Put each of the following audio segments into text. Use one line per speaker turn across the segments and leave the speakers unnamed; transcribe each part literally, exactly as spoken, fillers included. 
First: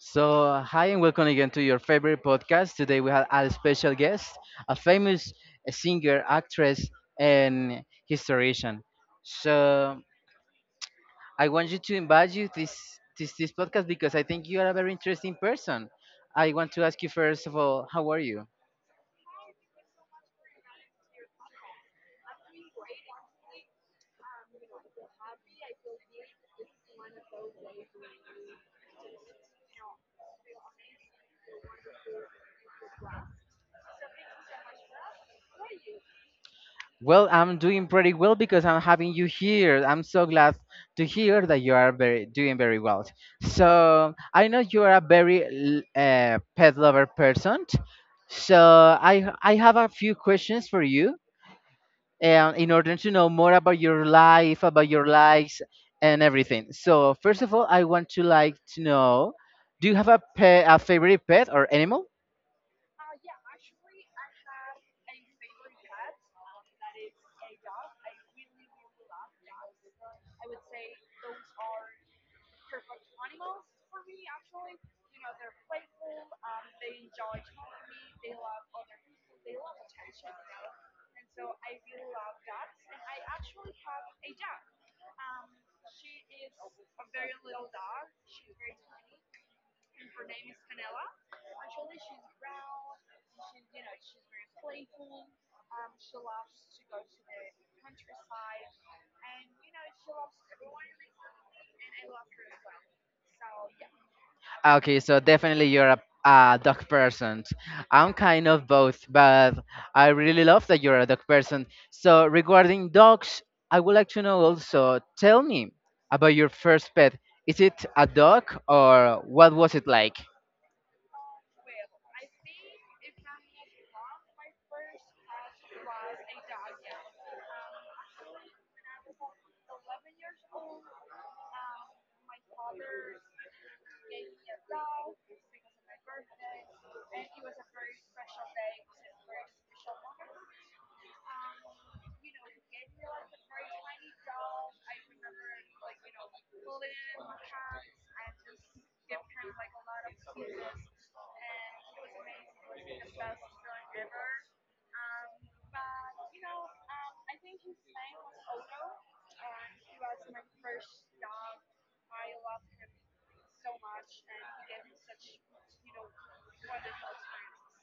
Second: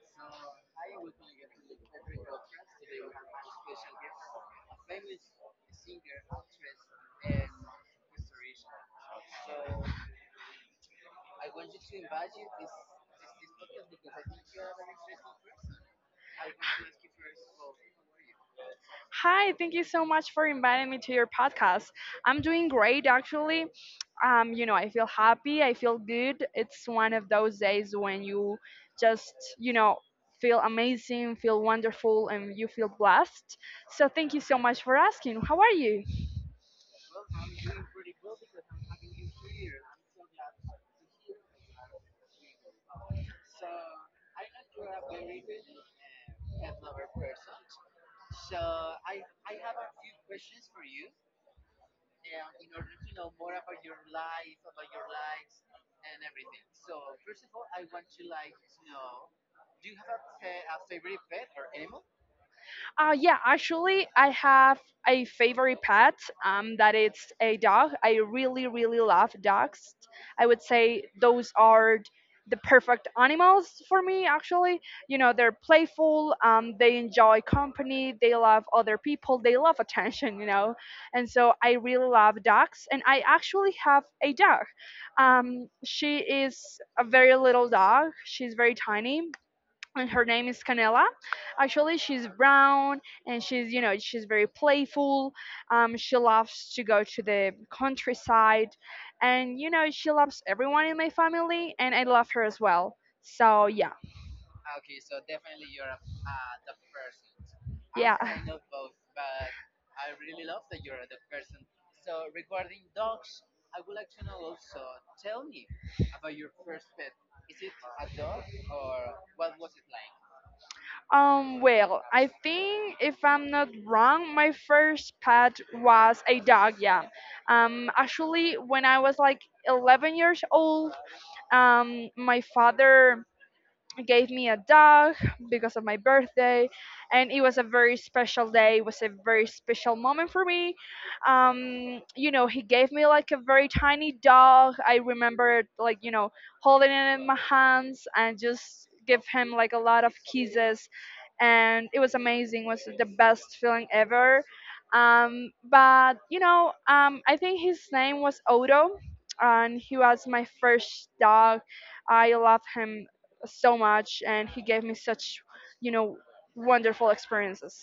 So, uh, hi and welcome again to your favorite podcast. Today we have a special guest, a famous singer, actress, and historian. So, I want you to invite you this this this podcast because I think you are a very interesting person. I want to ask you first of all, how are you?
Hi, thank you so much for inviting me to your podcast. I'm doing great, actually. Um, you know, I feel happy. I feel good. It's one of those days when you just, you know, feel amazing, feel wonderful, and you feel blessed. So, thank you so much for asking. How are you?
Well, I'm doing pretty well because I'm having you here. I'm so glad to hear that you are very doing very well. So I know you are a very l- uh, pet lover person. So I I have a few questions for you, and in order to know more about your life, about your likes, and everything. So first of all, I want to like to know, do you have a pet, a favorite pet or animal?
Uh, yeah, actually, I have a favorite pet. Um, that it's a dog. I really, really love dogs. I would say those are the perfect animals for me. Actually, you know, they're playful. Um, they enjoy company. They love other people. They love attention. You know, and so I really love dogs. And I actually have a dog. Um, she is a very little dog. She's very tiny, and her name is Canela. Actually, she's brown, and she's, you know, she's very playful. Um, she loves to go to the countryside and, you know, she loves everyone in my family, and I love her as well. So, yeah,
Okay, so definitely you're a, a dog person. I'm
yeah.
kind of both, but I really love that you're a dog person. So regarding dogs, I would like to know also, tell me about your first pet. Is it a dog or what was it like?
Um, well, I think if I'm not wrong, my first pet was a dog. Yeah. Um, actually, when I was like eleven years old, um, my father gave me a dog because of my birthday, and it was a very special day. It was a very special moment for me. Um, you know he gave me, like, a very tiny dog. I remember, like, you know holding it in my hands, and just give him, like, a lot of kisses. And it was amazing. It was the best feeling ever. Um, but you know um, i think his name was Odo, and he was my first dog. I love him so much, and he gave me such you know wonderful experiences.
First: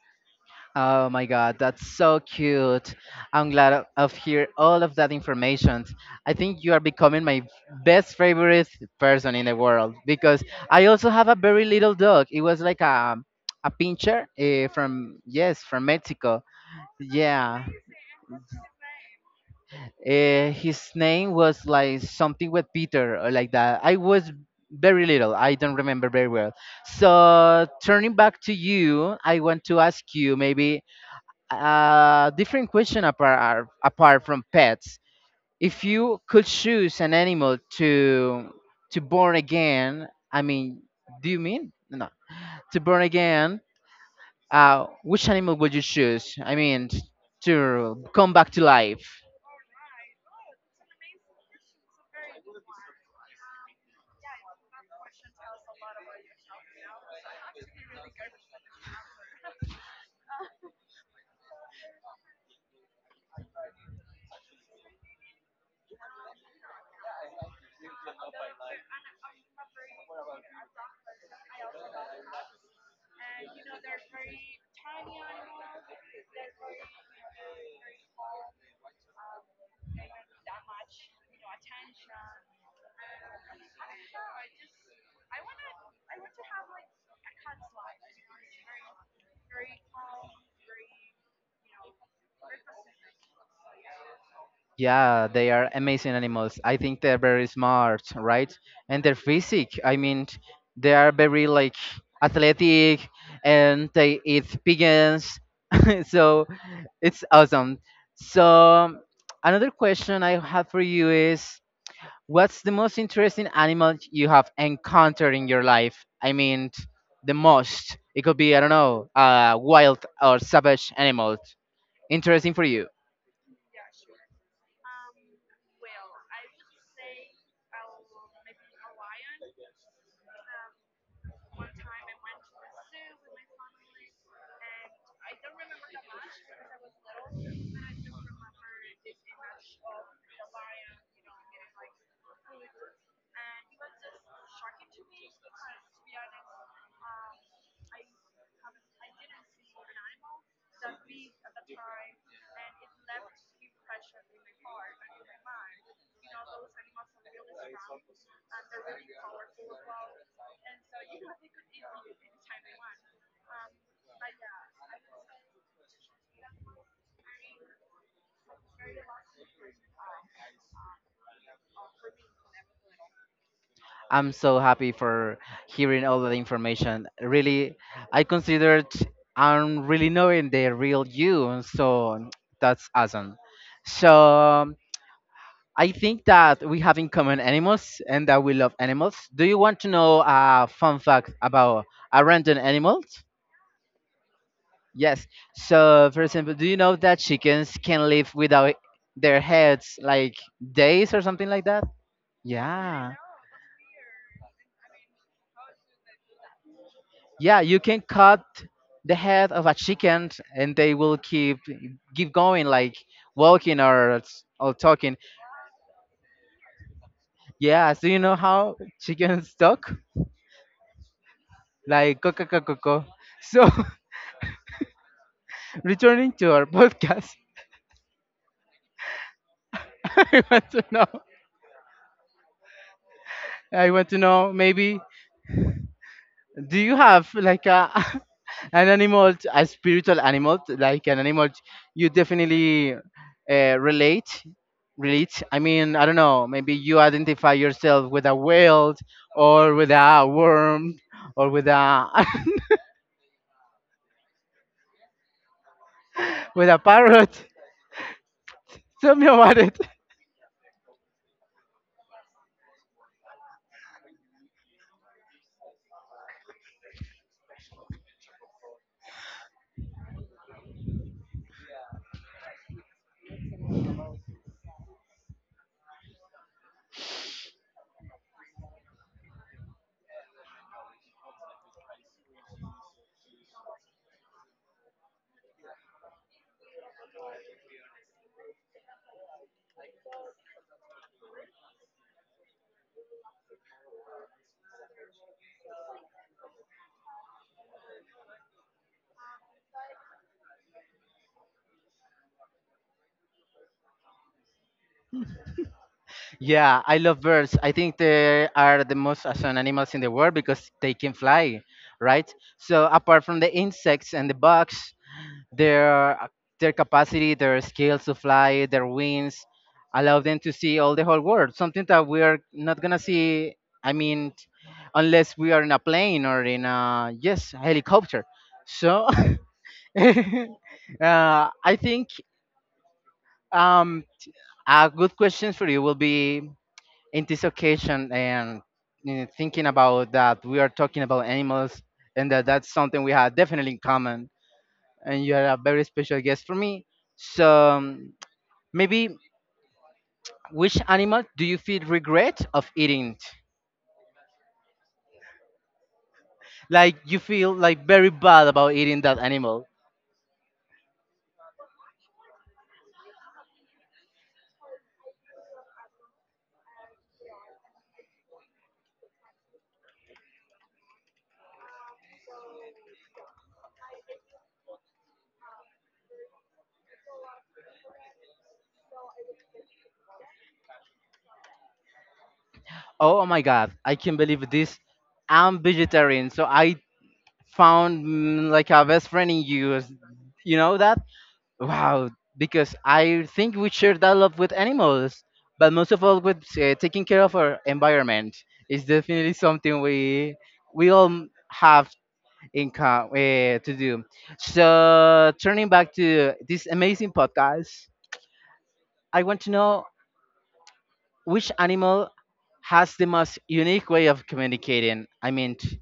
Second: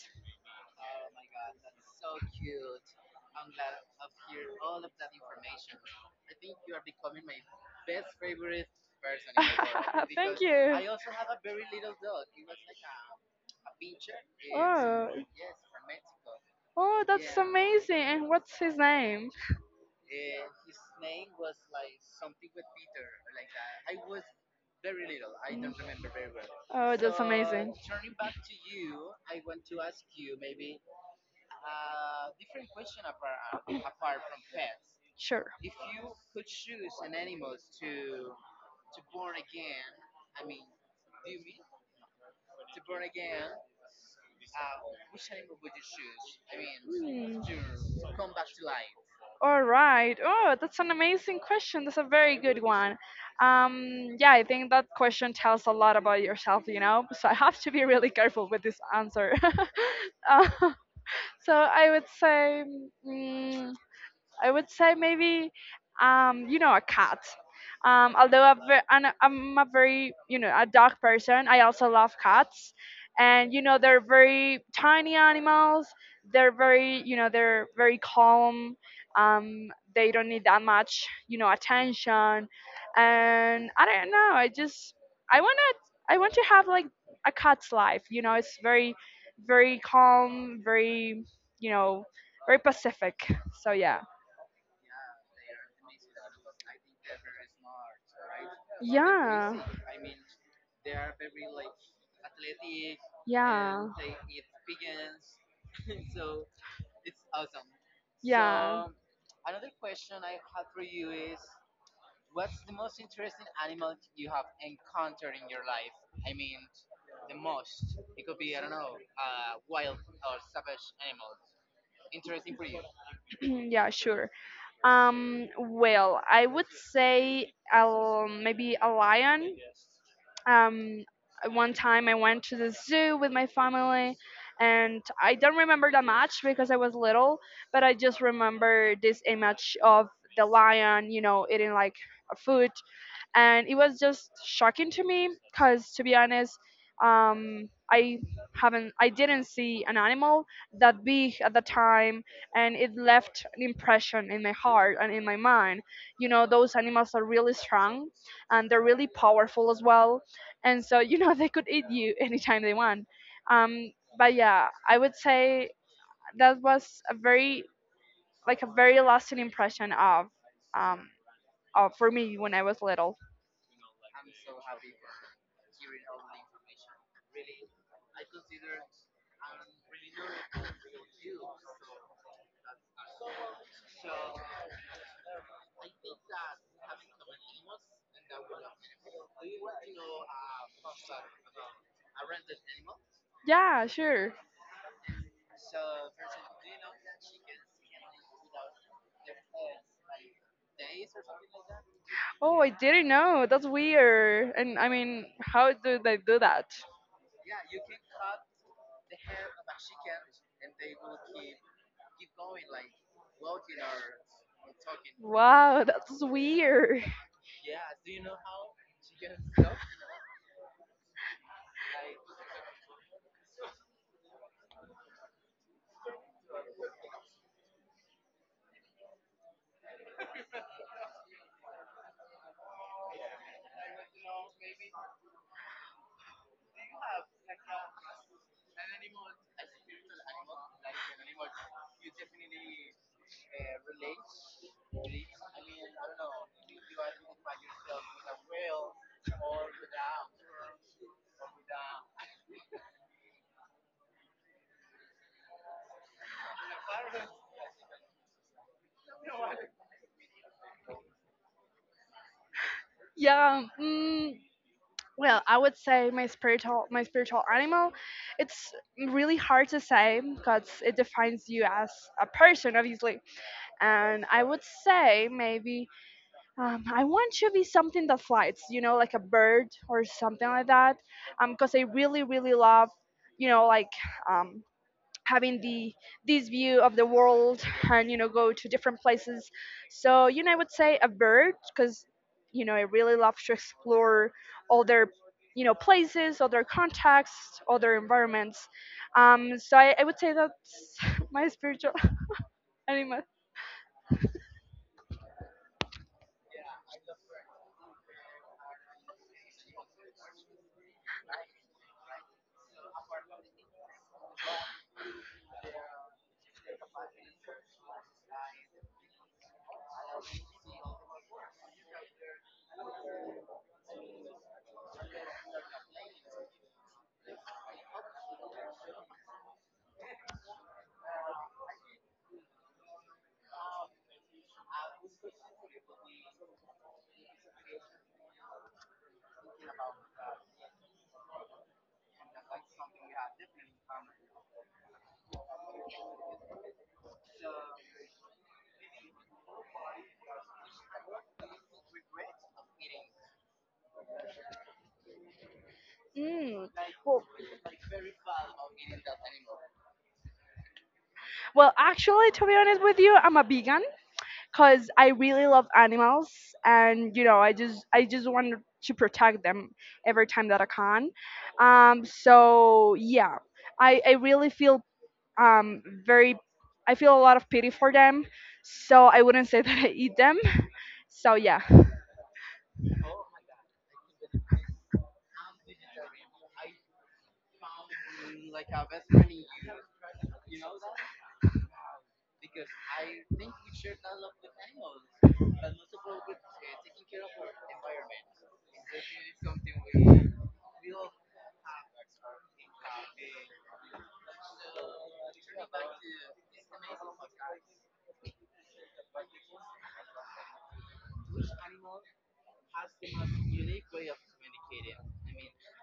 Oh my God, that's so cute. I'm glad of of hear all of that information. I think you are becoming my best favorite person in the world because I
You.
also have a very little dog. It was like a a pincher uh, from yes from Mexico.
Oh,
Yeah,
amazing. And what's his name?
uh, his name was like something with Peter or like that. I was very little. I don't remember very well.
Oh,
So turning back to you, I want to ask you maybe a different question apart apart from pets.
sure.
If you could choose an animal to to born again, I mean, do you mean no to born again? Uh, which animal would you choose? I mean, to come back to life.
All right. Oh, that's an amazing question. That's a very good one. Um, yeah, I think that question tells a lot about yourself, you know. So I have to be really careful with this answer. Uh, so I would say, mm, I would say maybe, um, you know, a cat. Um, although I'm, ve- I'm I'm a very, you know, a dog person, I also love cats. And, you know, they're very tiny animals. They're very, you know, they're very calm. Um, they don't need that much, you know, attention. And I don't know. I just, I want to, I want to have, like, a cat's life. You know, it's very, very calm, very, you know, very pacific. So yeah.
Yeah, they are amazing animals. I think they're very smart, right? And their
Yeah.
physique, I mean, they are very like athletic
Yeah.
and they eat pigeons. So it's awesome. So,
Yeah.
um, Another question I have for you is what's the most interesting animal you have encountered in your life? I mean, the most. It could be, I don't know, a wild or savage animal. Interesting for you.
Yeah, sure. Um, well, I would say I maybe a lion. Um, One time I went to the zoo with my family, and I don't remember that much because I was little, but I just remember this image of the lion, you know, eating, like, a food. And it was just shocking to me because, to be honest, um, i haven't i didn't see an animal that big at the time, and it left an impression in my heart and in my mind. You know those animals are really strong, and they're really powerful as well. And so you know they could eat you anytime they want. um, but yeah, I would say that was a very like a very lasting impression of um, of for me when I was little.
I'm so happy for hearing all of the information. Really, I considered I'm really knowing the real you. So, that's awesome. So, um, I think that we have in common animals and that we love animals. Do you want to know a fun fact about a random animal?
Yeah, sure.
Yes. So, for example, do you know that chickens can live without their heads like days or something like that?
Oh, I didn't
Yeah.
know. That's weird. And I mean, how do they do that?
Yeah, you can cut the head of a chicken and they will keep keep going like walking or or talking.
Wow, that's weird.
Yeah, so you know how chickens talk? Like co co co co, co. So returning to our podcast, I want to know. I want to know. Maybe do you have like a an animal, a spiritual animal, like an animal you definitely uh, relate? Relate. I mean, I don't know. Maybe you identify yourself with a whale, or with a worm, or with a with a parrot. Tell me about it.
Yeah. Mm, well, I would say my spiritual my spiritual animal. It's really hard to say because it defines you as a person, obviously. And I would say maybe, um, I want to be something that flies. You know, like a bird or something like that. Um, because I really, really love. You know, like um, having the this view of the world, and you know go to different places. So you know i would say a bird, because you know i really love to explore other you know places, other contexts, other environments. Um so i, I would say that's my spiritual animal.
Yeah, I love birds. I think they are the most awesome animals in the world because they can fly, right? So apart from the insects and the bugs, their their capacity, their skills to fly, their wings allow them to see all the whole world. Something that we are not gonna see. I mean, unless we are in a plane or in a yes helicopter. So uh, I think um, a good question for you will be in this occasion and you know, thinking about that we are talking about animals and that that's something we have definitely in common and you are a very special guest for me so um, maybe which animal do you feel regret of eating
Mm.
like you feel like very bad about eating that animal.
Well, actually, to be honest with you, I'm a vegan, because I really love animals, and you know, I just I just want to protect them every time that I can. Um, so yeah, I I really feel um very, I feel a lot of pity for them. So I wouldn't say that I eat them. So yeah.
Oh, oh my God, I can't believe this. I'm vegetarian, so I found mm, like a best friend in you, you know that. Wow, because I think we share that love with animals, but most of all with uh, taking care of our environment is definitely something we we all m- have in com- uh, to do. So turning back to this amazing podcast, I want to know which animal has the most unique way of communicating. I mean, t-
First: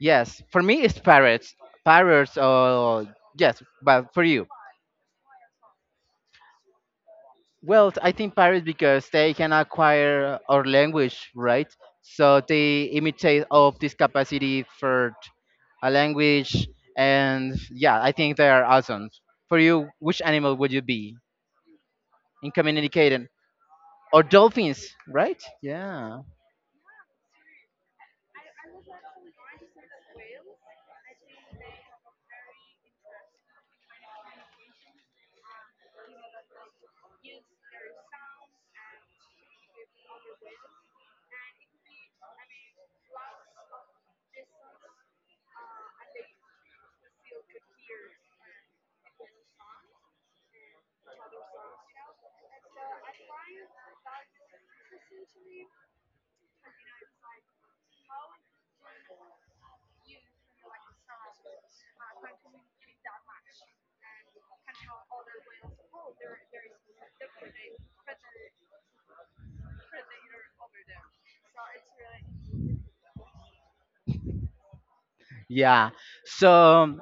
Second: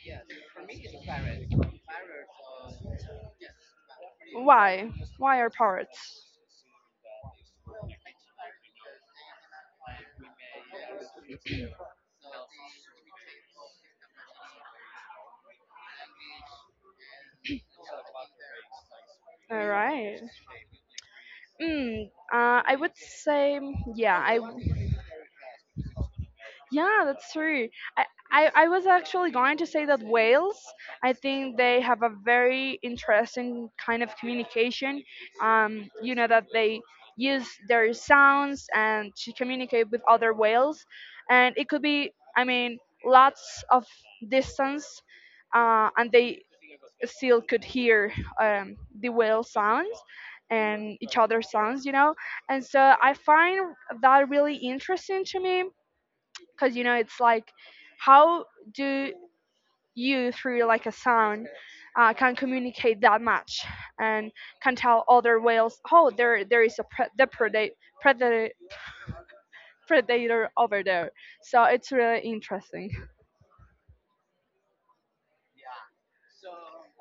yes, for me it's parrots, parrots, or yes, but for you.
Why why are parrots?
Well, I think Paris because they can acquire our language, right? So they imitate of this capacity for t- a language, and yeah, I think they are awesome. For
All
you,
right.
which animal would you be
Mm,
in
uh, I would
communicating?
say, yeah,
Or
I.
dolphins, right? Yeah,
Yeah, that's true. I, I, I was actually going to say that whales, I think, they have a very interesting kind of communication. Um, you know, that they use their sounds and to communicate with other whales. And it could be, I mean, lots of distance. Uh, and they still could hear um, the whale sounds and each other's sounds, you know. And so I find that really interesting to me, because you know it's like, how do you, through like a sound, uh, can communicate that much, and can tell other whales, oh, there there is a pre- the predate, predator predator over there. So it's really interesting.
yeah. So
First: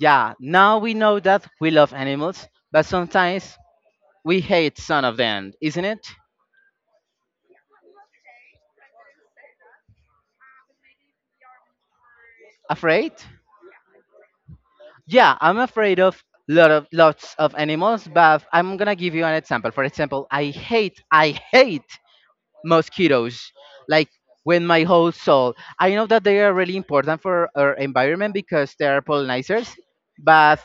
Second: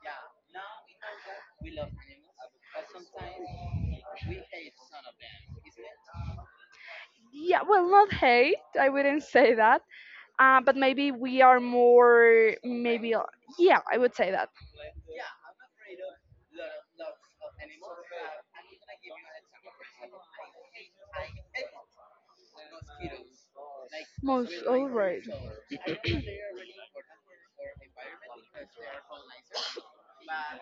yeah, now we know that we love animals, but sometimes we hate some of them, isn't it?
Yeah, well, not hate, I wouldn't say that. Uh, but maybe we are more,
Afraid?
maybe, uh, yeah, I would say that.
Yeah, I'm afraid of lot of lots of animals, but I'm gonna give you an example. For example, I hate I hate mosquitoes. Like
Most.
with my
All
whole
right.
soul. I know that they are really important for our environment because they are pollinators, but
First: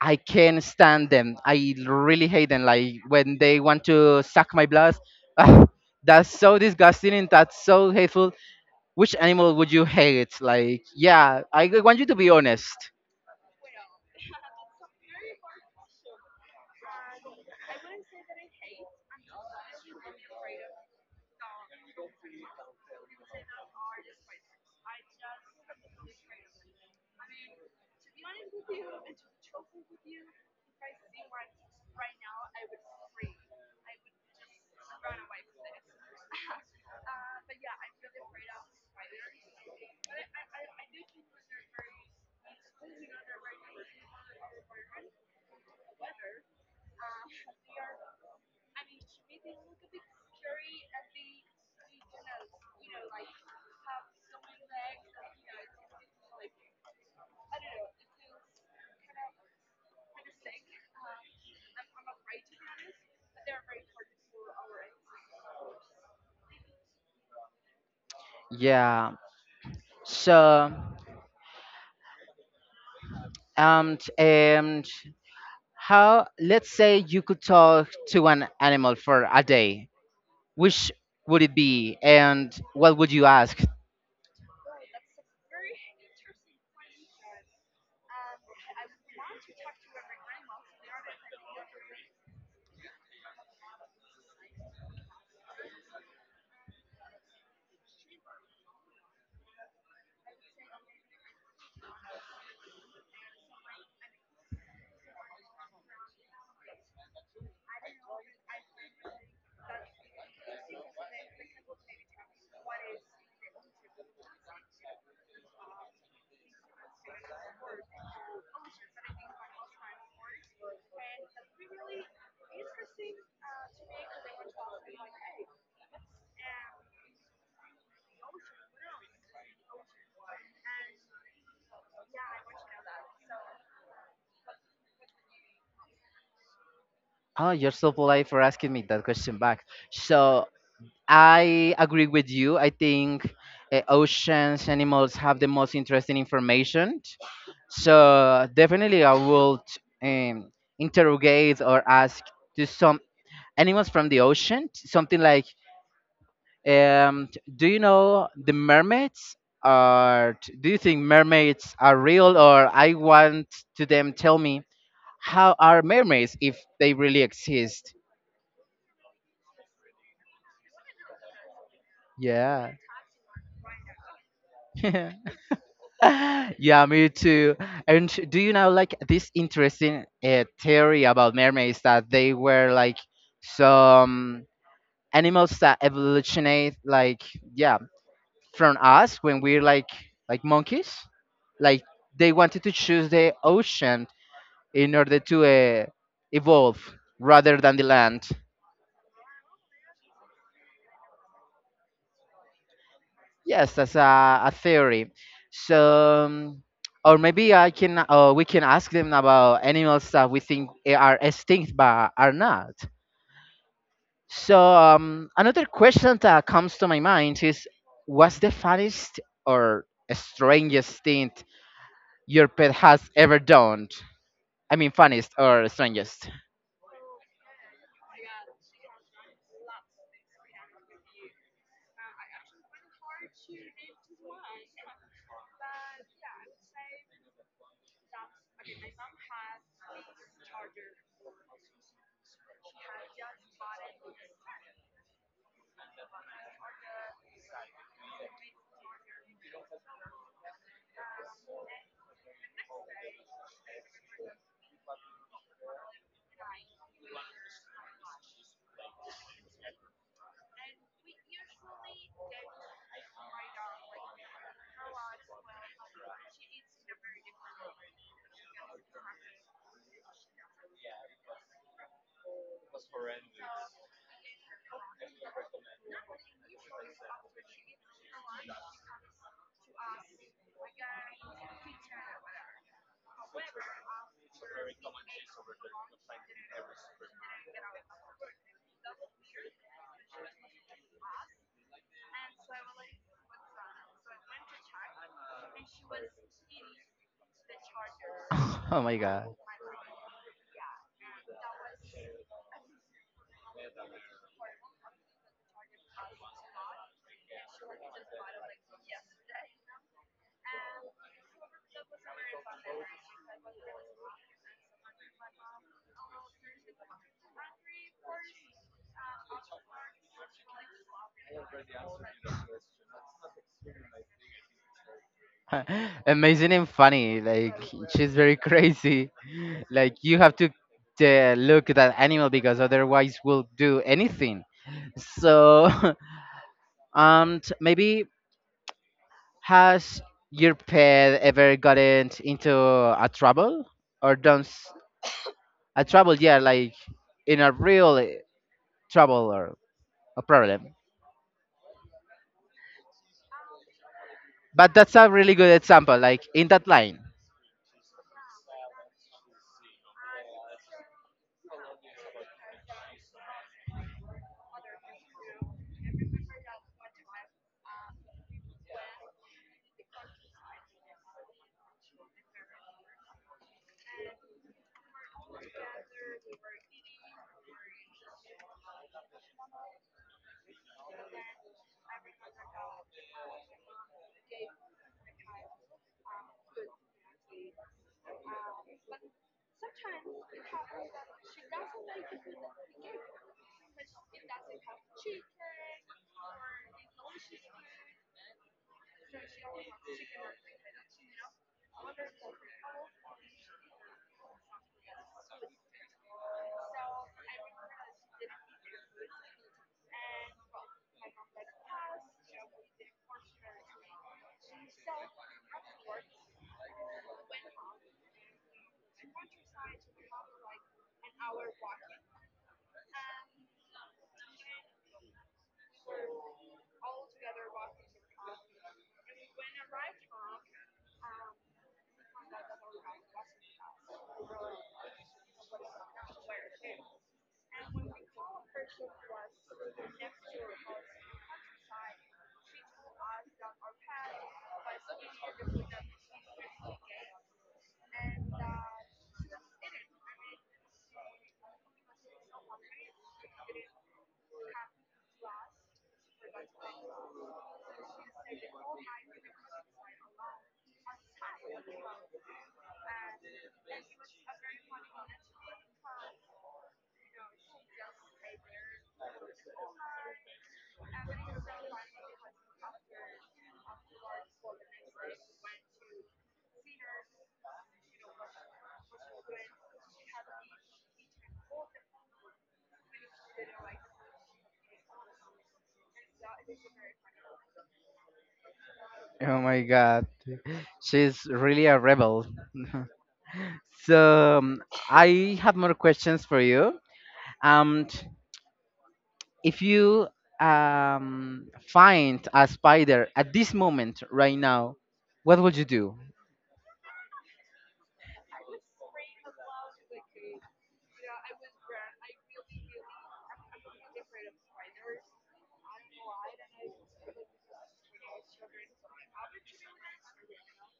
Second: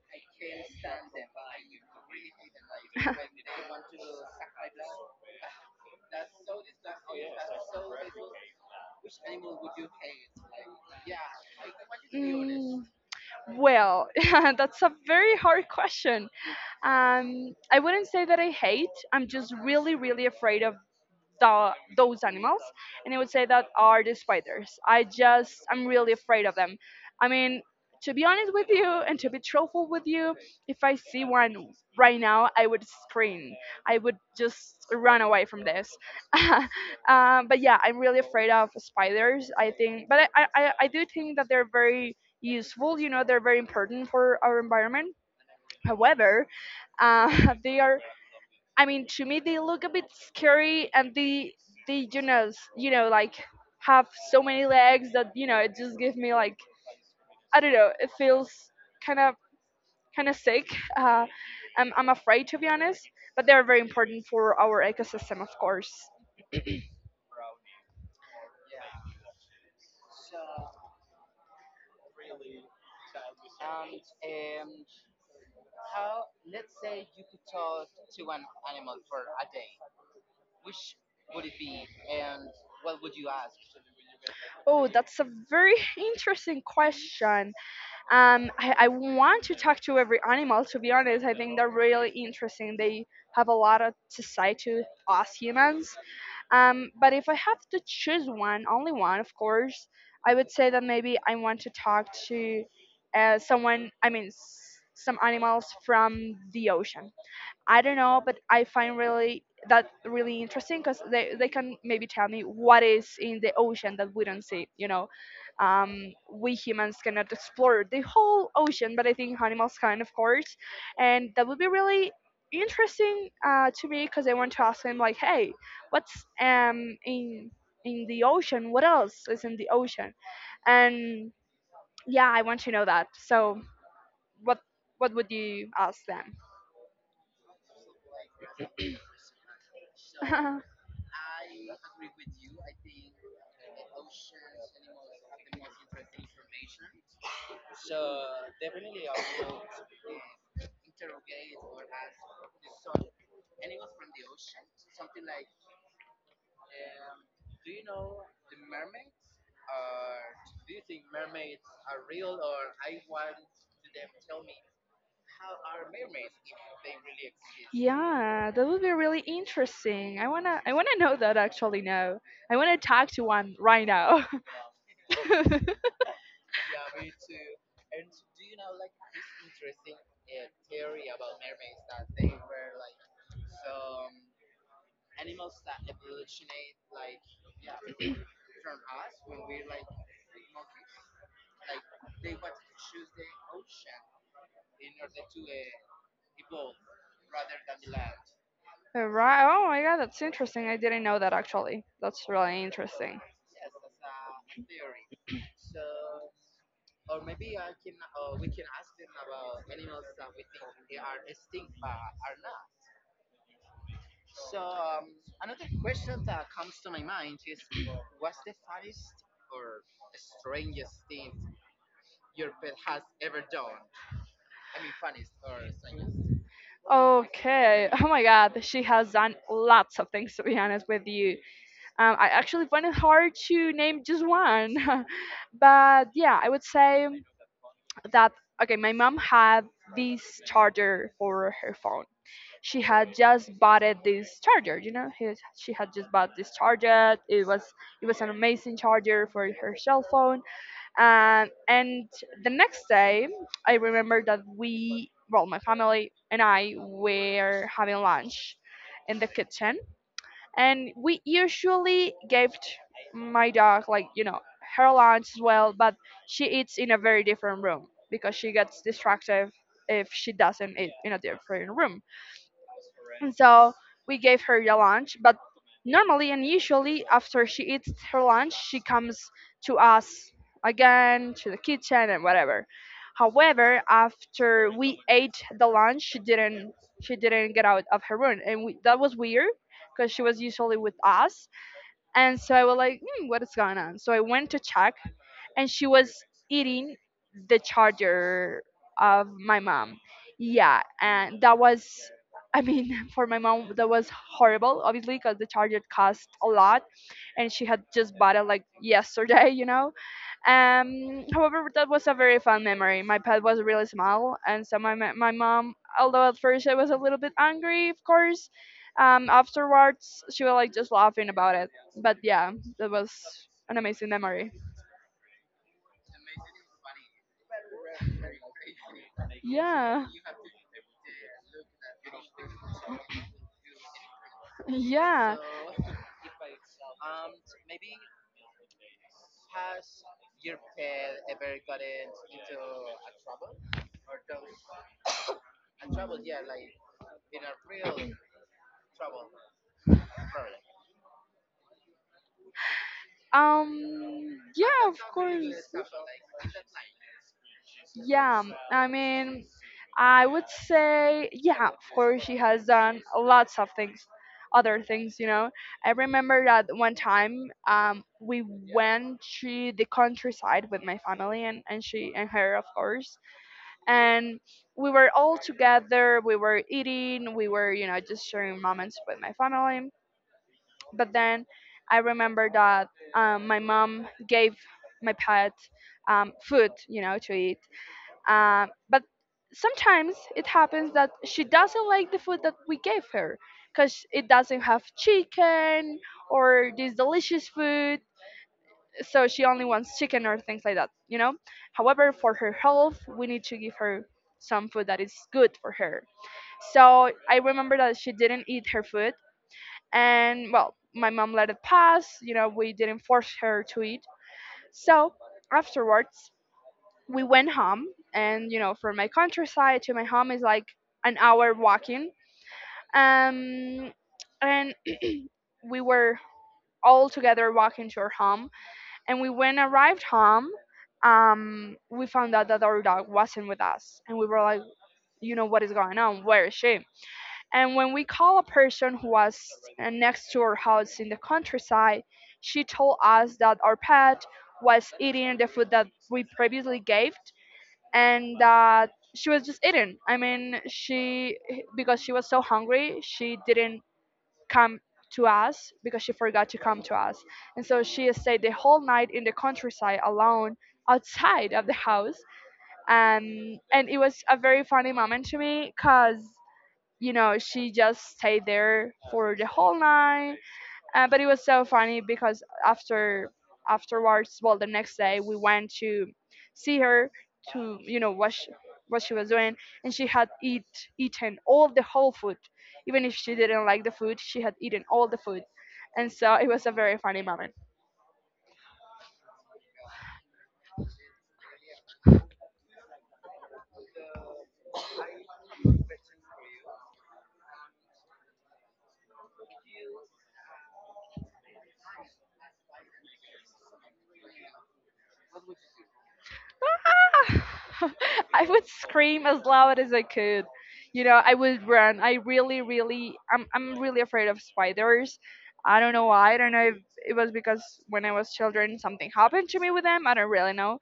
I can't stand them. I really hate them. Like when they want to suck my blood. Ah, that's so disgusting and that's so hateful. Which animal would you hate? Like, yeah, I want you to be honest.
Mm, well, that's a very hard question. Um, I wouldn't say that I hate. I'm just really, really afraid of the, those animals, and it would say that are the spiders. I just i'm really afraid of them. I mean, to be honest with you and to be truthful with you, if I see one right now, I would scream. I would just run away from this. Um, but yeah, I'm really afraid of spiders, I think, but I, I i I do think that they're very useful. You know they're very important for our environment. However, uh, they are, I mean, to me, they look a bit scary, and they they you know s- you know like have so many legs, that you know it just gives me, like, I don't know. It feels kind of kind of sick. Uh, I'm I'm afraid, to be honest, but they are very important for our ecosystem, of course.
Yeah. So, and and how? Let's say you could talk to an animal for a day. Which would it be, and what would you ask?
Oh, that's a very interesting question. Um, I, I want to talk to every animal. To be honest, I think they're really interesting. They have a lot of to say to us humans. Um, but if I have to choose one, only one, of course, I would say that maybe I want to talk to uh, someone, I mean, s- some animals from the ocean. I don't know, but I find really that really interesting, because they, they can maybe tell me what is in the ocean that we don't see. You know, um, we humans cannot explore the whole ocean, but I think animals can, of course, and that would be really interesting, uh, to me, because I want to ask them, like, hey, what's um in in the ocean? What else is in the ocean? And yeah, I want to know that. So what what would you ask them?
Oh, you're so polite for asking me that question back. So I agree with you. I think uh, oceans animals have the most interesting information. So definitely, I would um, interrogate or ask to some animals from the ocean, something like. Um, do you know the mermaids? Are do you think mermaids are real? Or I want to them tell me how are mermaids if they really exist?
Yeah, that would be really interesting. I wanna I wanna know that, actually, now. I
Yeah.
wanna talk to one right now.
Yeah, me too. And sh- do you know like this interesting uh, theory about mermaids that they were like some animals that evolutionate like yeah from us when we're like like monkeys like they wanted to choose the ocean in order to uh, evolve rather than the land.
Right. Oh my God, that's interesting. I didn't know that, actually. That's really interesting.
Yes, that's a, a theory. So, um, or maybe I can, uh, we can ask them about animals that we think eh, are extinct but are not. So, um, another question that comes to my mind is what's the funniest or strangest thing your pet has ever done? I mean, funniest or strangest.
Okay. Oh my God, she has done lots of things, to be honest with you. Um, I actually find it hard to name just one, but yeah, I would say that. Okay. My mom had this charger for her phone. She had just bought it, this charger. You know he, she had just bought this charger. It was it was an amazing charger for her cell phone. Um, and the next day, I remember that we well my family and I were having lunch in the kitchen, and we usually gave my dog, like you know her lunch, as well, but she eats in a very different room because she gets distracted if she doesn't eat in a different room. And so we gave her your lunch. But normally and usually, after she eats her lunch, she comes to us again, to the kitchen and whatever. However, after we ate the lunch, she didn't she didn't get out of her room, and we, that was weird because she was usually with us. And so I was like, hmm, what is going on? So I went to check, and she was eating the charger
Oh my God.
of my mom. Yeah, and that was, I mean, for my mom, that was horrible, obviously, because the charger cost a lot, and she had just bought it, like, yesterday, you know. Um, however, that was a very fun memory. My pet was really small, and so my ma- my mom, although at first I was a little bit angry, of course, um, afterwards she was like just laughing about it. But yeah, that was an amazing memory.
Amazing and funny. Like she's very crazy. Like
Yeah.
you have to uh, look at that animal because otherwise will do anything.
Yeah.
So um t- maybe has your pet ever gotten into a trouble or done s- a trouble, yeah, like in a real eh, trouble or a problem.
Um.
But
Yeah.
that's
Of
a really good
course.
example like in that line.
Yeah. I mean, I would say, yeah, of course, she has done lots of things, other things, you know. I remember that one time, um, we went to the countryside with my family and, and she and her, of course. And we were all together, we were eating, we were, you know, just sharing moments with my family. But then I remember that, um, my mom gave my pet, um, food, you know, to eat. um, but sometimes it happens that she doesn't like the food that we gave her, because it doesn't have chicken or this delicious food. So she only wants chicken or things like that, you know. However, for her health, we need to give her some food that is good for her. So I remember that she didn't eat her food, and well, my mom let it pass. You know, we didn't force her to eat. So afterwards we went home, and you know, from my countryside to my home is like an hour walking, um and we were all together walking to her home. And we, when arrived home, um, we found out that our dog wasn't with us, and we were like, you know, what is going on? Where is she? And when we call a person who was uh, next to our house in the countryside, she told us that our pet was eating the food that we previously gave, and that she was just eating. I mean, she, because she was so hungry, she didn't come to us because she forgot to come to us. And so she stayed the whole night in the countryside alone outside of the house. Um, and it was a very funny moment to me because, you know, she just stayed there for the whole night, uh, but it was so funny because after afterwards, well, the next day we went to see her, to you know what she, what she was doing, and she had eat eaten all the whole food. Even if she didn't like the food, she had eaten all the food, and so it was a very funny moment.
Oh my God. She's really a rebel. so um, I have more questions for you. Um, t- if you um, find a spider at this moment right now, what would you do?
I would scream as loud as I could. You know, I would run. I really, really, I'm, I'm really afraid of spiders. I don't know why. I don't know if it was because when I was children something happened to me with them. I don't really know.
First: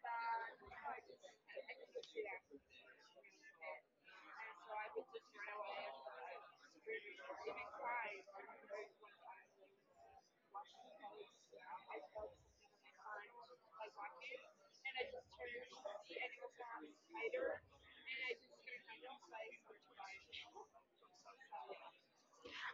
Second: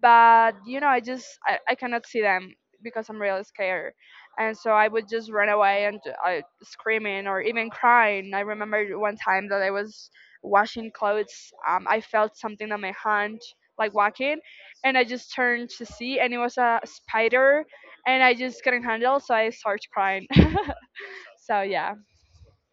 But, you know, I just, I, I cannot see them because I'm really scared. And so I would just run away and uh, screaming or even crying. I remember one time that I was washing clothes. Um, I felt something on my hand, like walking, and I just turned to see, and it was a spider, and I just couldn't handle, so I started crying. So yeah,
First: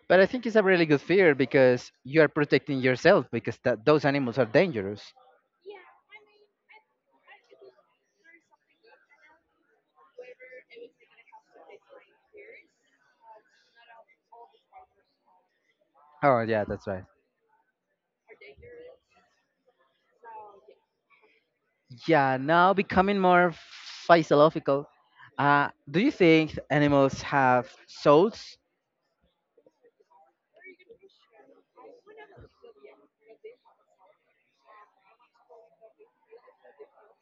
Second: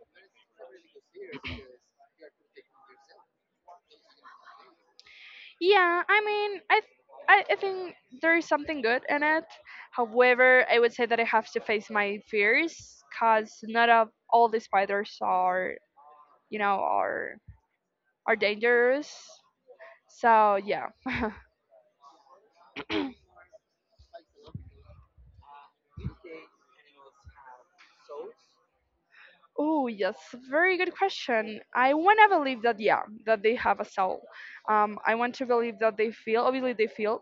But I think it's a really good fear because you are protecting yourself because that, those animals are dangerous.
yeah. I mean, I, th- I, I think there is something good in it. However, I would say that I have to face my fears, cause not of all the spiders are,
Oh
you
yeah,
know,
that's right.
are are dangerous. So yeah.
Yeah, now becoming more philosophical. Uh, do you think animals have souls?
Oh yes, very good question. I want to believe that yeah, that they have a soul. Um, I want to believe that they feel. Obviously, they feel,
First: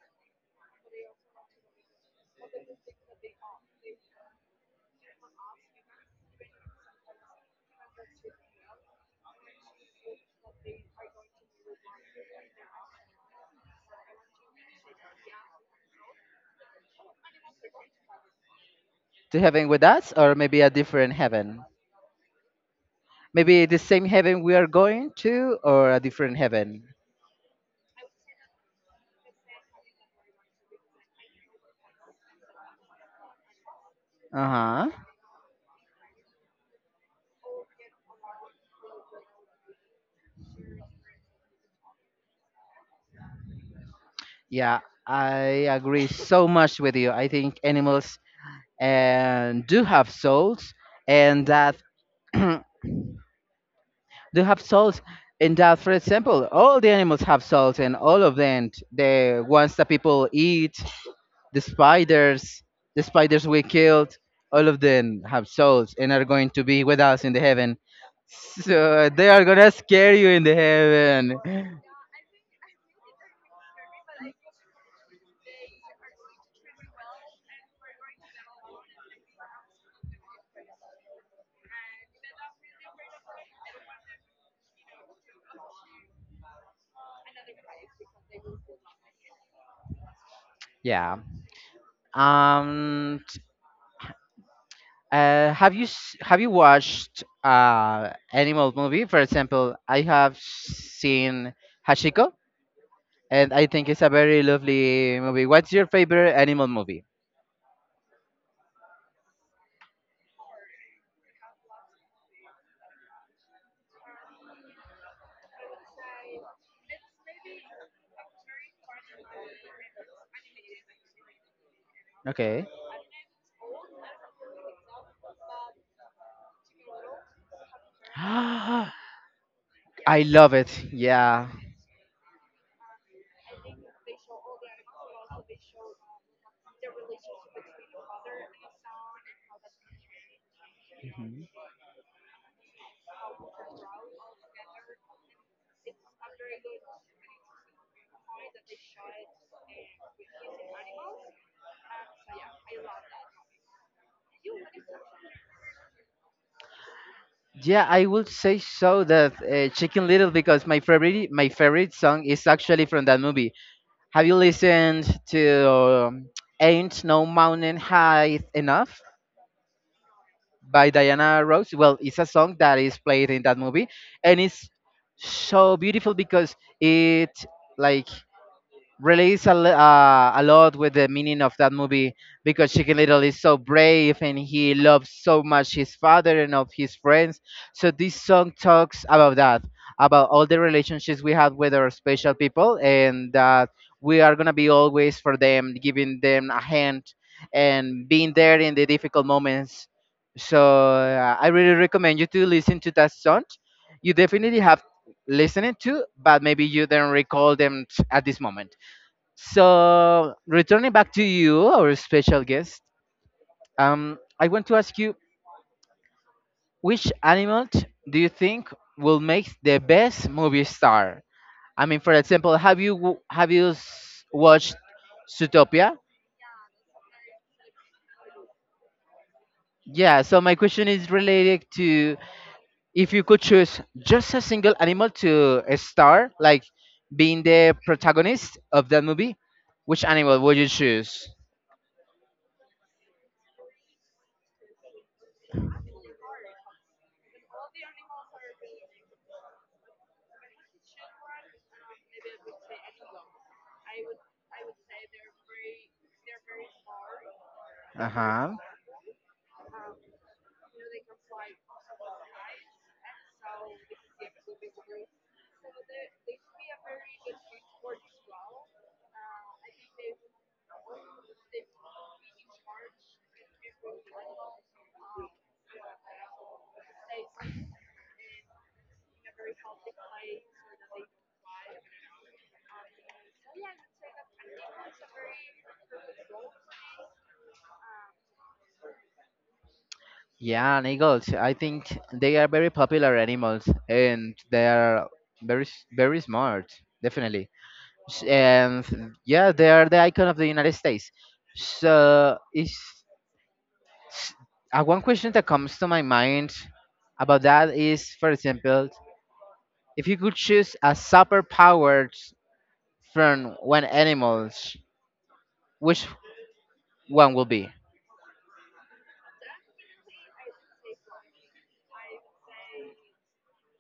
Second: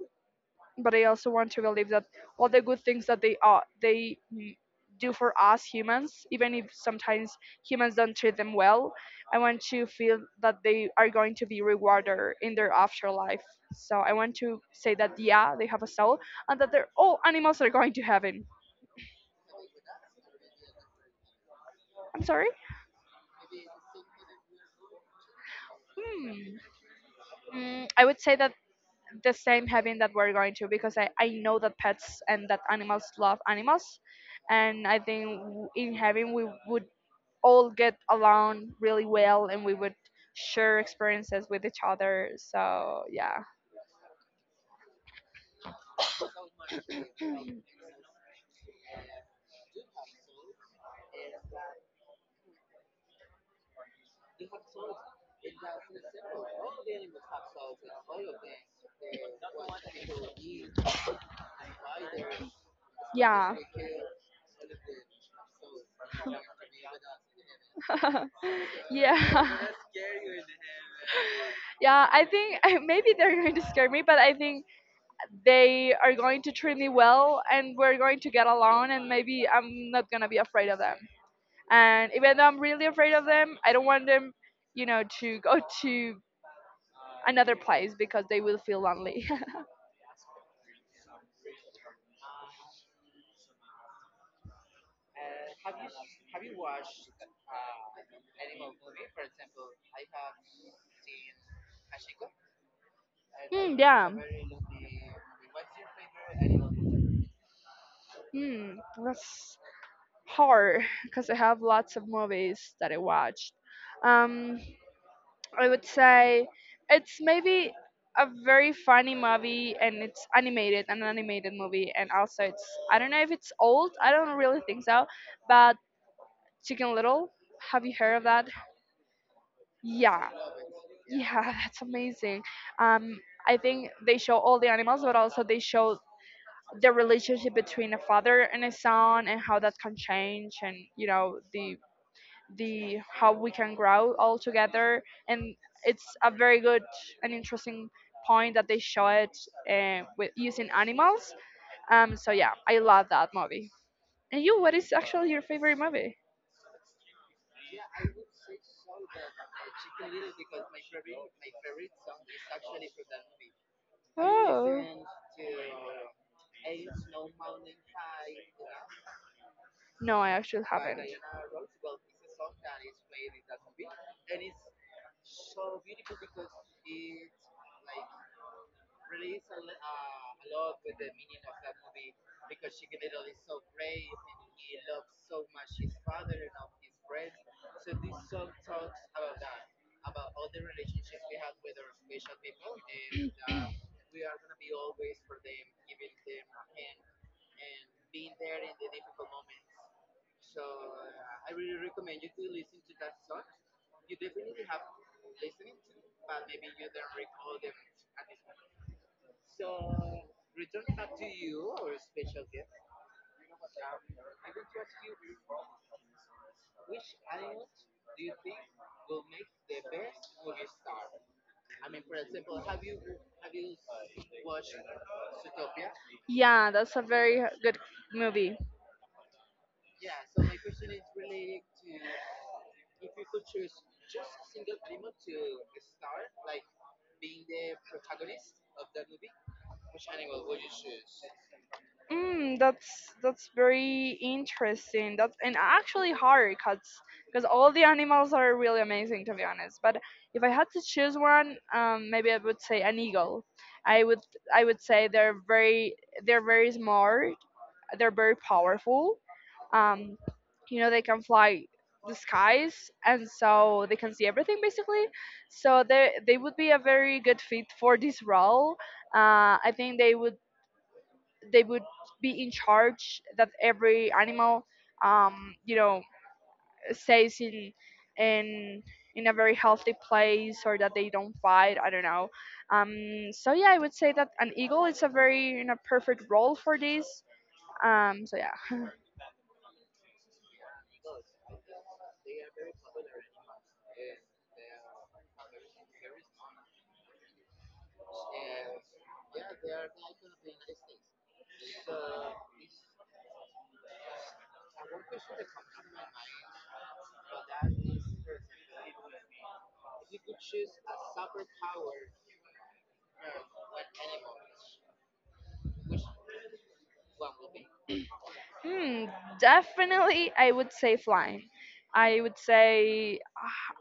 but I also want to believe that all the good things that they are they mm, do for us humans, even if sometimes humans don't treat them well, I want to feel that they are going to be rewarded in their afterlife. So I want to say that yeah, they have a soul, and that they're all animals are going to heaven.
To heaven with us, or maybe a different heaven?
I'm sorry.
Maybe the same heaven we are going to, or a different
Hmm.
heaven?
Mm, I would say that the same heaven that we're going to, because I, I know that pets and that animals love animals,
Uh
and
huh.
I think w- in heaven we would all get along really well and we would share experiences with each other. So yeah,
Yeah, I agree so much with you. I think animals and do have souls, and that do have souls. And that, for example, all the animals have souls, and all of them, the ones that people eat, the spiders, the spiders
yeah,
we killed, all of them have souls and are going to be with us in the heaven. So
yeah.
they are gonna scare you in the heaven.
Yeah, I think maybe they're going to scare me, but I think they are going to treat me well and we're going to get along, and maybe I'm not going to be afraid of them. And even though I'm really afraid of them, I don't want them, you know, to go to another place because they will feel lonely.
Yeah. Um. t- Uh, have you s- have you watched uh animal movie? For example, I have seen Hashiko, and I
Mm,
think it's
yeah.
a very lovely movie. What's your favorite animal movie?
Hmm, that's hard because I have lots of movies that I watched. Um, I would say it's maybe a very funny movie, and it's animated, an animated movie, and also it's,
Okay.
I don't know if it's old. I don't really think so, but Chicken Little. Have you heard of that?
I
Yeah,
love it.
yeah,
Yeah.
that's amazing. Um, I think they show all the animals, but also they show the relationship between a father and a son, and how that can change, and you know, the the how we can grow all together. And it's a very good and interesting point that they show it uh, with using animals. um so yeah, I love that movie. And you, what is actually your favorite movie?
Yeah, I would say so that uh, Chicken Little because my favorite my favorite song is actually from that movie. Have you
Oh
listened to um, Ain't No Mountain High Enough
no, I actually
by
haven't.
Diana Ross? Well, it's a song that is played in that movie and it's so beautiful because it like relates a, li- uh, a lot with the meaning of that movie because Chicken Little is so brave and he loves so much his father and of his friends. So this song talks about that, about all the relationships we have with our special people, and that we are gonna be always for them, giving them a hand and being there in the difficult moments. So uh, I really recommend you to listen to that song. You definitely have listened to, but maybe you don't recall them t- at this moment. So, returning back to you, our special guest, um, I want to ask you which animal t- do you think will make the best movie star? I mean, for example, have you w- have you s- watched Zootopia?
Yeah, that's a very good movie.
Yeah. So my question is related to if you could choose just a single animal to a star, like being the protagonist of that movie, which animal would you choose?
Mm, that's that's very interesting. That's and actually hard cause because all the animals are really amazing, to be honest. But if I had to choose one, um, maybe I would say an eagle. I would I would say they're very, they're very smart.
Uh
They're very
huh.
powerful. Um, you know, they can fly the skies, and so they can see everything basically. So they they would be a very good fit for this role. Uh, I think they would they would be in charge that every animal, um, you know, stays in in in a very healthy place, or that they don't fight. I don't know. um, so yeah, I would say that an eagle is a very, you know, perfect role for this. um, so yeah.
Yeah, and eagles. I think they are very popular animals, and they are very s- very smart, definitely. S- And yeah, they are the icon of the United States. So is s- uh, one question that comes to my mind about that is, for example, if you could choose a superpower from when animals, which one will be?
Hmm, definitely, I would say flying. I would say,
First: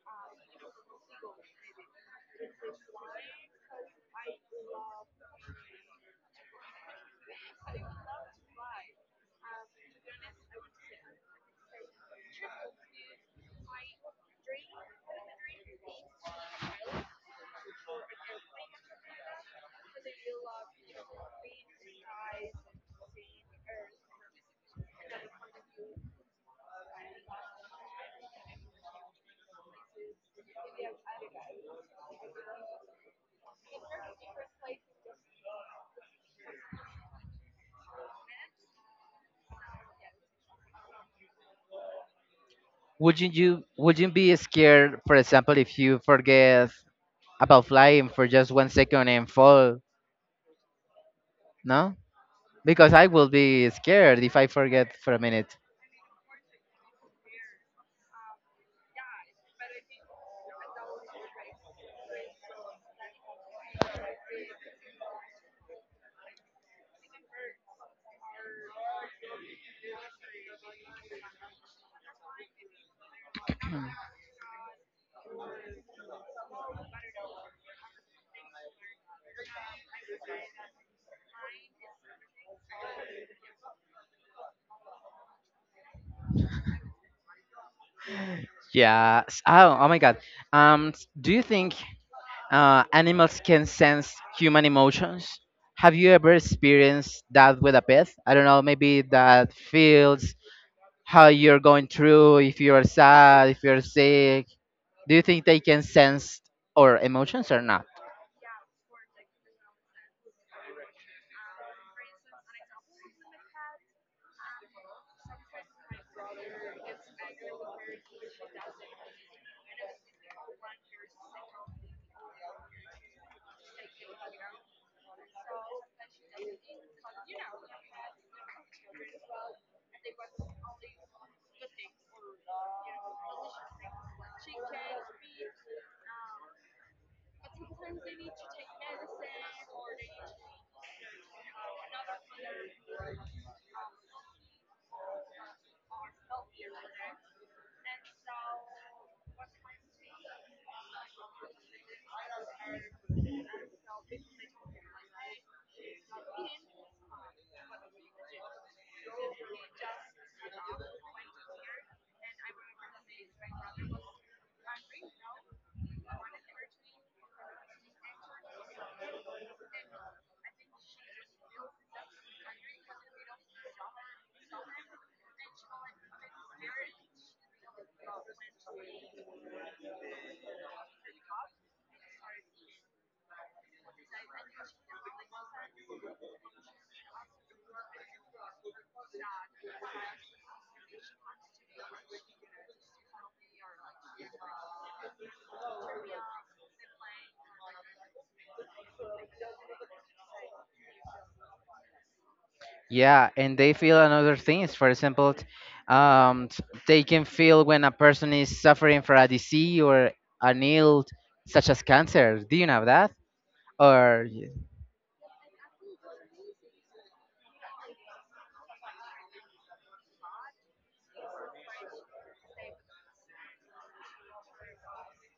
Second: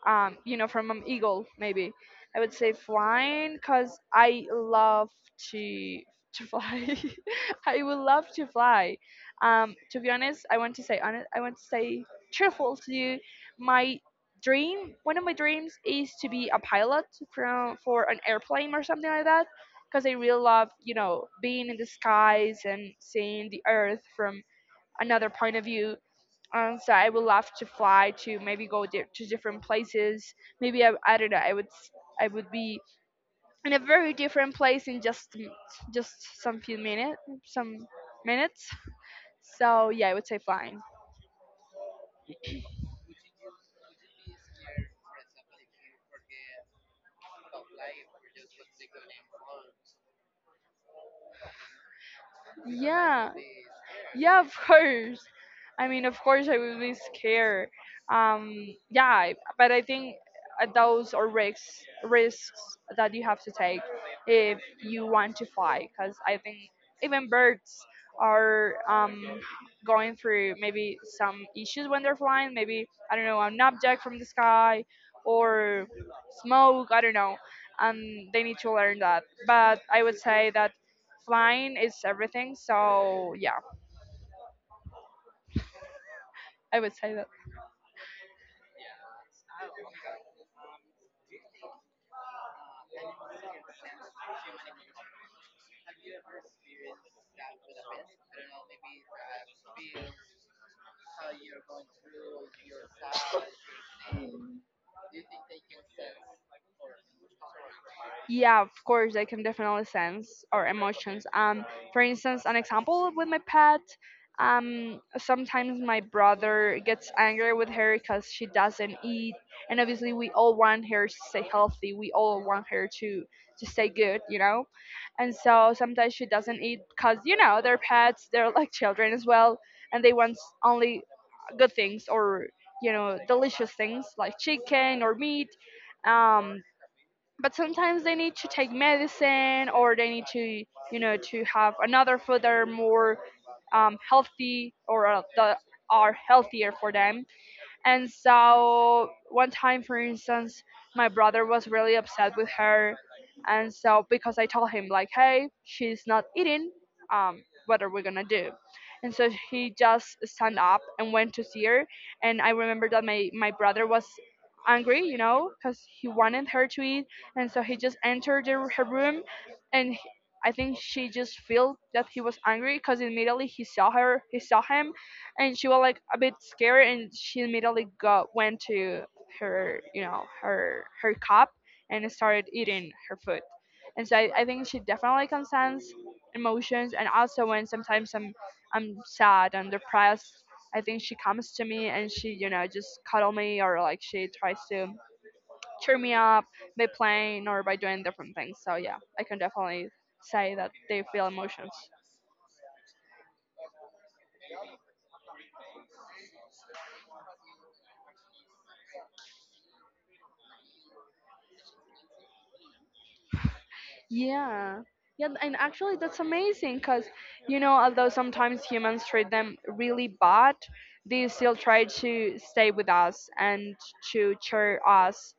ah, um, you know, from an eagle maybe. I would say flying because I love to to fly. I would love to fly. Um, to be honest, I want to say honest, I want to say truthful to you. My dream, one of my dreams, is to be a pilot from for an airplane or something like that, because I really love, you know, being in the skies and seeing the earth from another point of view. Um, so I would love to fly to maybe go di- to different places. Maybe I, I don't know. I would s- I would be in a very different place in just just some few minutes, some minutes. So yeah, I would say flying.
Would you you- would you be scared, for example, if you forget about flying for just one second and fall? No, because I will
Yeah.
be scared if
Yeah,
I
of
forget for a
course.
minute.
I mean, of course, I will be scared. Um, yeah, I- but I think, uh, those are risks risks that you have to take if you want to fly. Because I think even birds are, um, going through maybe some issues when they're flying. Maybe I don't know, an object from the sky or smoke. I don't know, and they need to learn that. But I would say that flying is everything. So yeah, I would say that.
Yeah. s- Oh, oh my God. Um, s- do you think uh, animals can sense human emotions? Have you ever experienced that with a pet? I don't know. Maybe that feels how you're going through. If you're sad, if you're sick, do you think they can sense our emotions or not?
Yeah, of course, I can definitely sense our emotions. Um, for instance, an example with my pet. Um, sometimes my brother gets angry with her because she doesn't eat, and obviously we all want her to stay healthy. We all want her to to stay good, you know. And so sometimes she doesn't eat because, you know, they're pets, they're like children as well, and they want only good things, or you know, delicious things like chicken or meat. Um, but sometimes they need to take medicine or they need to, you know, to have another food that are more, um, healthy, or uh, that are healthier for them. And so one time, for instance, my brother was really upset with her. And so because I told him like, hey, she's not eating, um, what are we gonna do? And so he just stand up and went to see her. And I remember that my, my brother was angry, you know, because he wanted her to eat. And so he just entered the, her room, and he- I think she just felt that he was angry because immediately he saw her, he saw him, and she was like a bit scared, and she immediately got went to her, you know, her her cup, and started eating her food. And so i, I think she definitely can sense emotions. And also when sometimes i'm I'm sad and depressed, I think she comes to me, and she, you know, just cuddle me, or like she tries to cheer me up by playing or by doing different things. So yeah, I can definitely say that they feel emotions.
Yeah, and they feel another things. For example, t- um, t- they can feel when a person is suffering from a disease or an ill, such as cancer. Do you know that? Or y-
Yeah. Yeah, and actually that's amazing because, you know, although sometimes humans treat them really bad, they still try to stay with us and to cheer us.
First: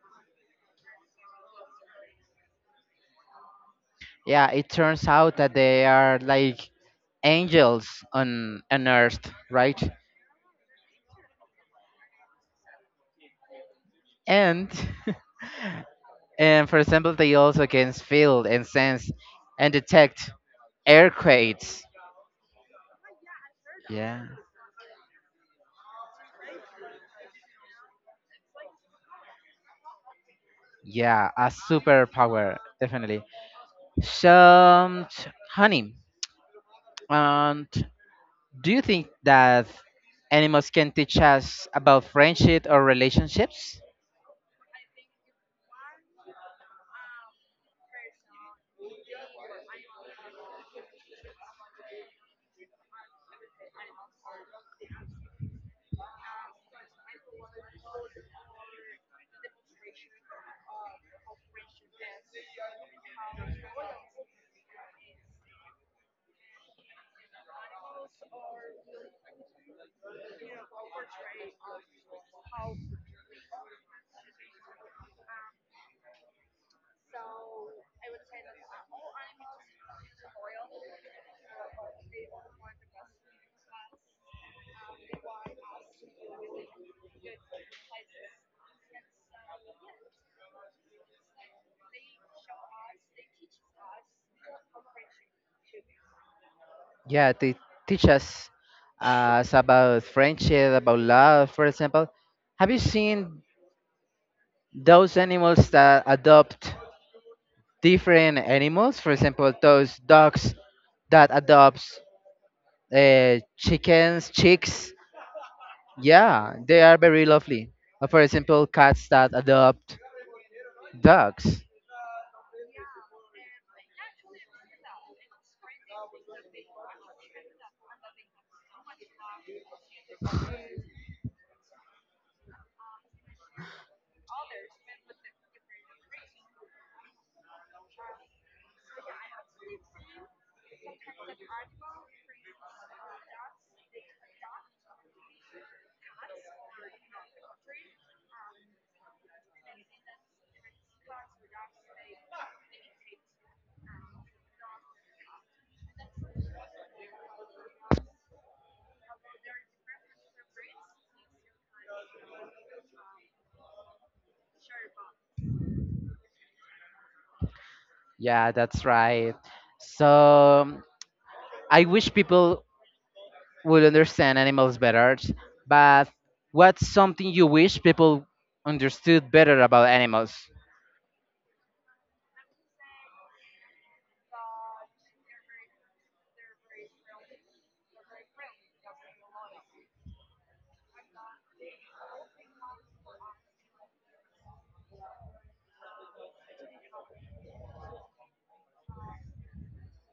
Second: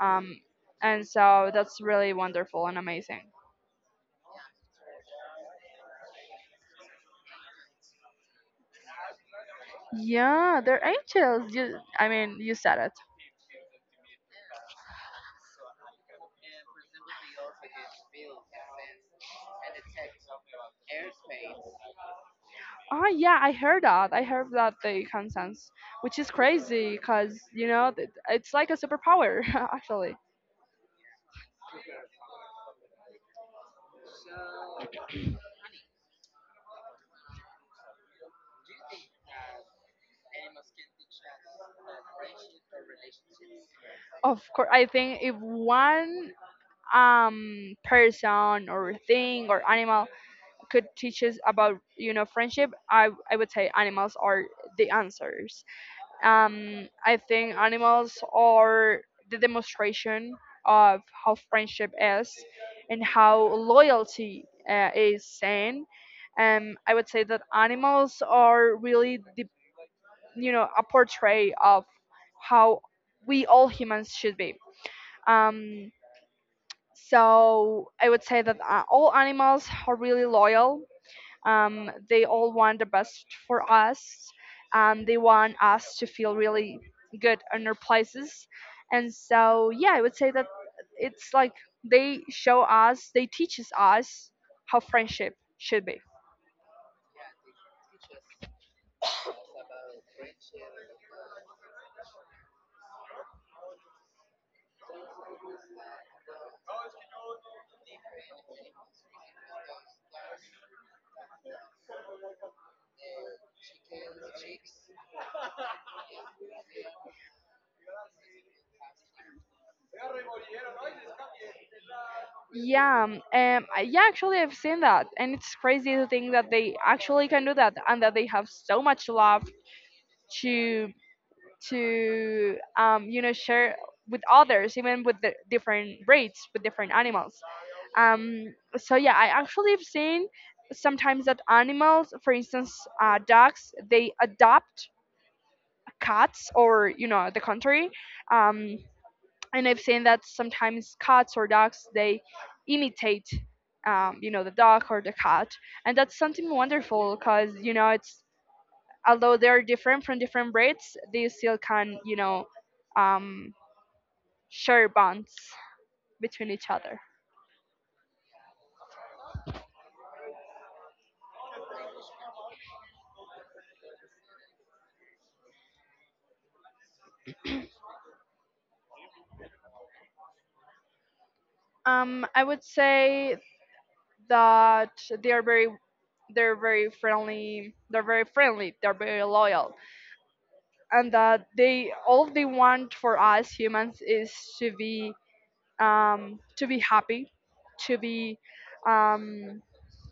Um, and so that's really wonderful and amazing.
yeah, it turns out that they are like angels on on earth, right?
Yeah, they're angels. You, I mean, you said it.
And and for example, they also can feel and sense and detect earthquakes.
Oh, yeah, I heard that. I
Yeah.
heard that they can sense, which is crazy because, you know, th- it's like a superpower, actually.
Yeah, a superpower, definitely. So, honey, um, do you think that animals can teach us about friendship or relationships?
Of course, I think if one um person or thing or animal could teach us about you know friendship, i i would say animals are the answers. um I think animals are the demonstration of how friendship is and how loyalty uh, is seen. um I would say that animals are really the, you know a portrait of how we all humans should be. um so I would say that uh, all animals are really loyal. Um, they all want the best for us, and they want us to feel really good in our places. And so, yeah, I would say that it's like they show us, they teaches us how friendship should be.
Yeah, they teach us uh, us about friendship, about love, for example. Have you seen those animals that adopt different animals? For example, those dogs that adopts uh, chickens, chicks, yeah, they are very lovely. Uh, For example, cats that adopt dogs.
Yeah, um, um, I- yeah, actually, I've seen that, and it's crazy to think that they actually can do that, and that they have so much love to to um, you know share with others, even with the different breeds, with different animals. Um, so yeah, I actually have seen sometimes that animals, for instance, uh, dogs, they adopt cats, or you know the contrary. um, and I've seen that sometimes cats or dogs, they imitate, um, you know the dog or the cat. And that's something wonderful, because you know it's, although they're different, from different breeds, they still can, you know um, share bonds between each other.
Yeah, that's right. So I wish people would understand animals better, but what's something you wish people understood better about animals?
Um, I would say that they are very they're very friendly, they're very friendly they're very loyal, and that they all they want for us humans is to be, um, to be happy, to be, um,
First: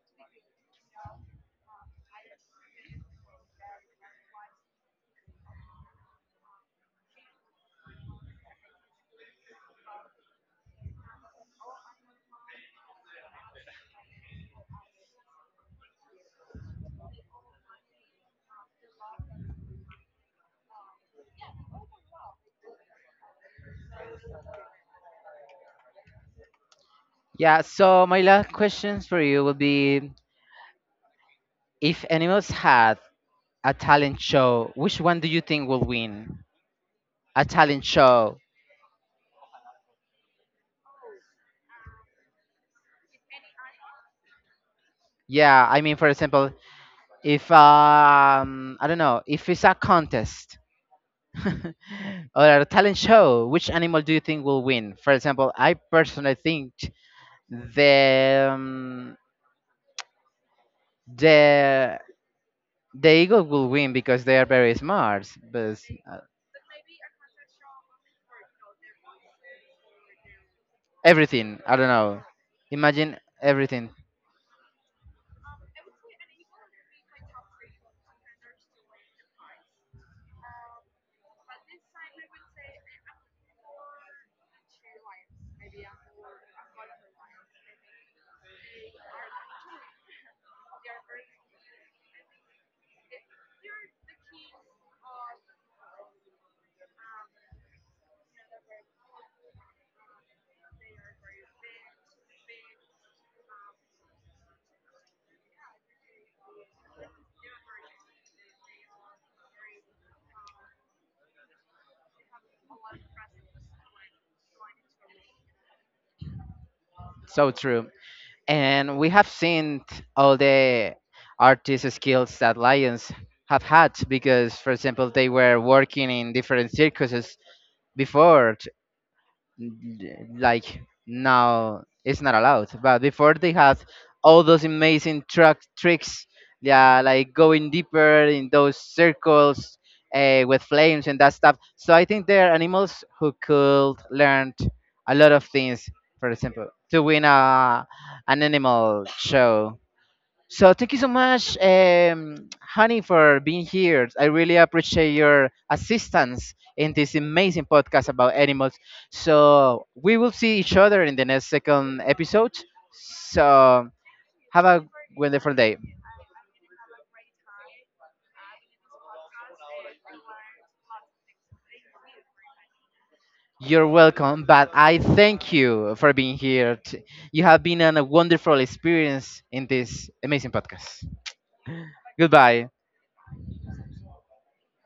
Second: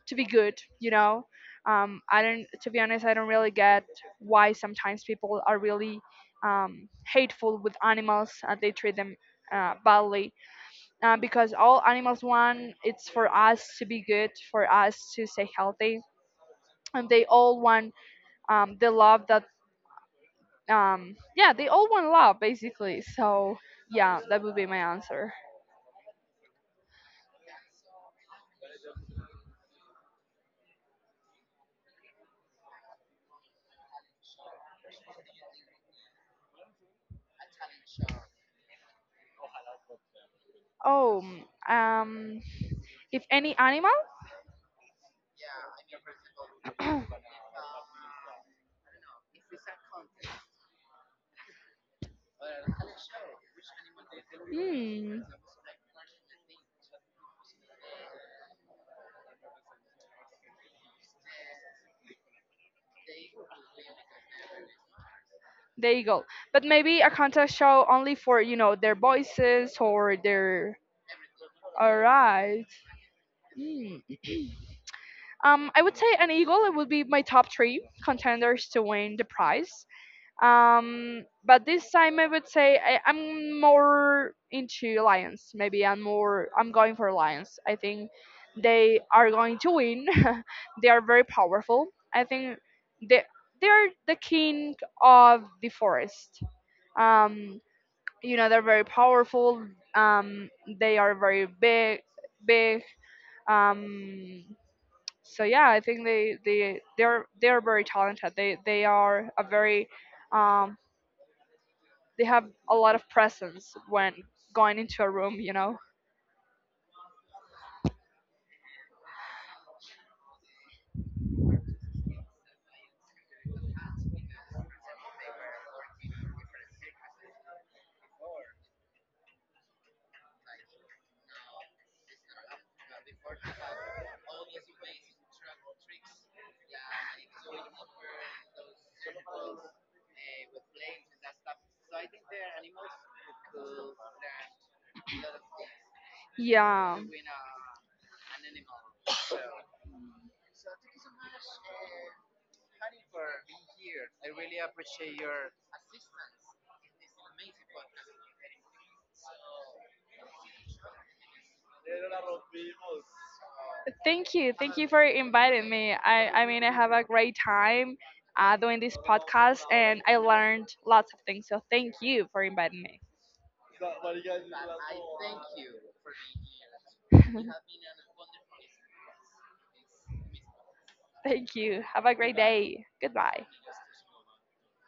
to be good, you know um, i don't, to be honest, I don't really get why sometimes people are really, um, hateful with animals and they treat them uh, badly, uh, because all animals want, it's for us to be good, for us to stay healthy, and they all want, um, the love that, um, yeah, they all want love basically. So yeah, that would be my answer.
Yeah, so my last questions for you will be if animals had a talent show, which one do you think will win? A talent show.
Oh, um, if any animal,
Yeah, I mean, for example, if um I don't know if it's a contest or a talent show, which animal do you think will win? For
hmm,
example, I personally think the um, the the eagle will win because they are very smart. But
there
uh,
you. But maybe a contest show only for, you know their voices or their.
everything I don't
All
know.
right.
Imagine everything
Hmm. Um, I would say an eagle. It would be my top three contenders to win the prize. Um, but this time I would say I, I'm more into lions. Maybe I'm more. I'm going for lions. I think they are going to win. They are very powerful. I think they they're the king of the forest. Um, you know they're very powerful. Um, they are very big big um so yeah, I think they they they're they're very talented. They they are a very, um, they have a lot of presence when going into a room, you know.
so true, and we have seen t- all the artist skills that lions have had because, for example, they were working in different circuses before t- n- like now it's not allowed but before they had all those amazing truck tricks, yeah, like going deeper in those circles uh, with flames and that stuff. So I think there are animals who could learn a lot of things, for example
yeah
to win a an animal show. So thank you so much, um, Honey, for being here. I really appreciate your assistance in this amazing podcast about animals. So we will see each other in the next second episode. So
thank you
have
thank you
a
for
wonderful
inviting
day.
me. I i mean, I have a great time uh, doing this podcast, and I learned lots of things, so thank you for inviting me.
You're welcome, but I thank you for being here. T- You have been an- a wonderful experience in this amazing podcast.
Thank you, have a great
Goodbye.
day, goodbye.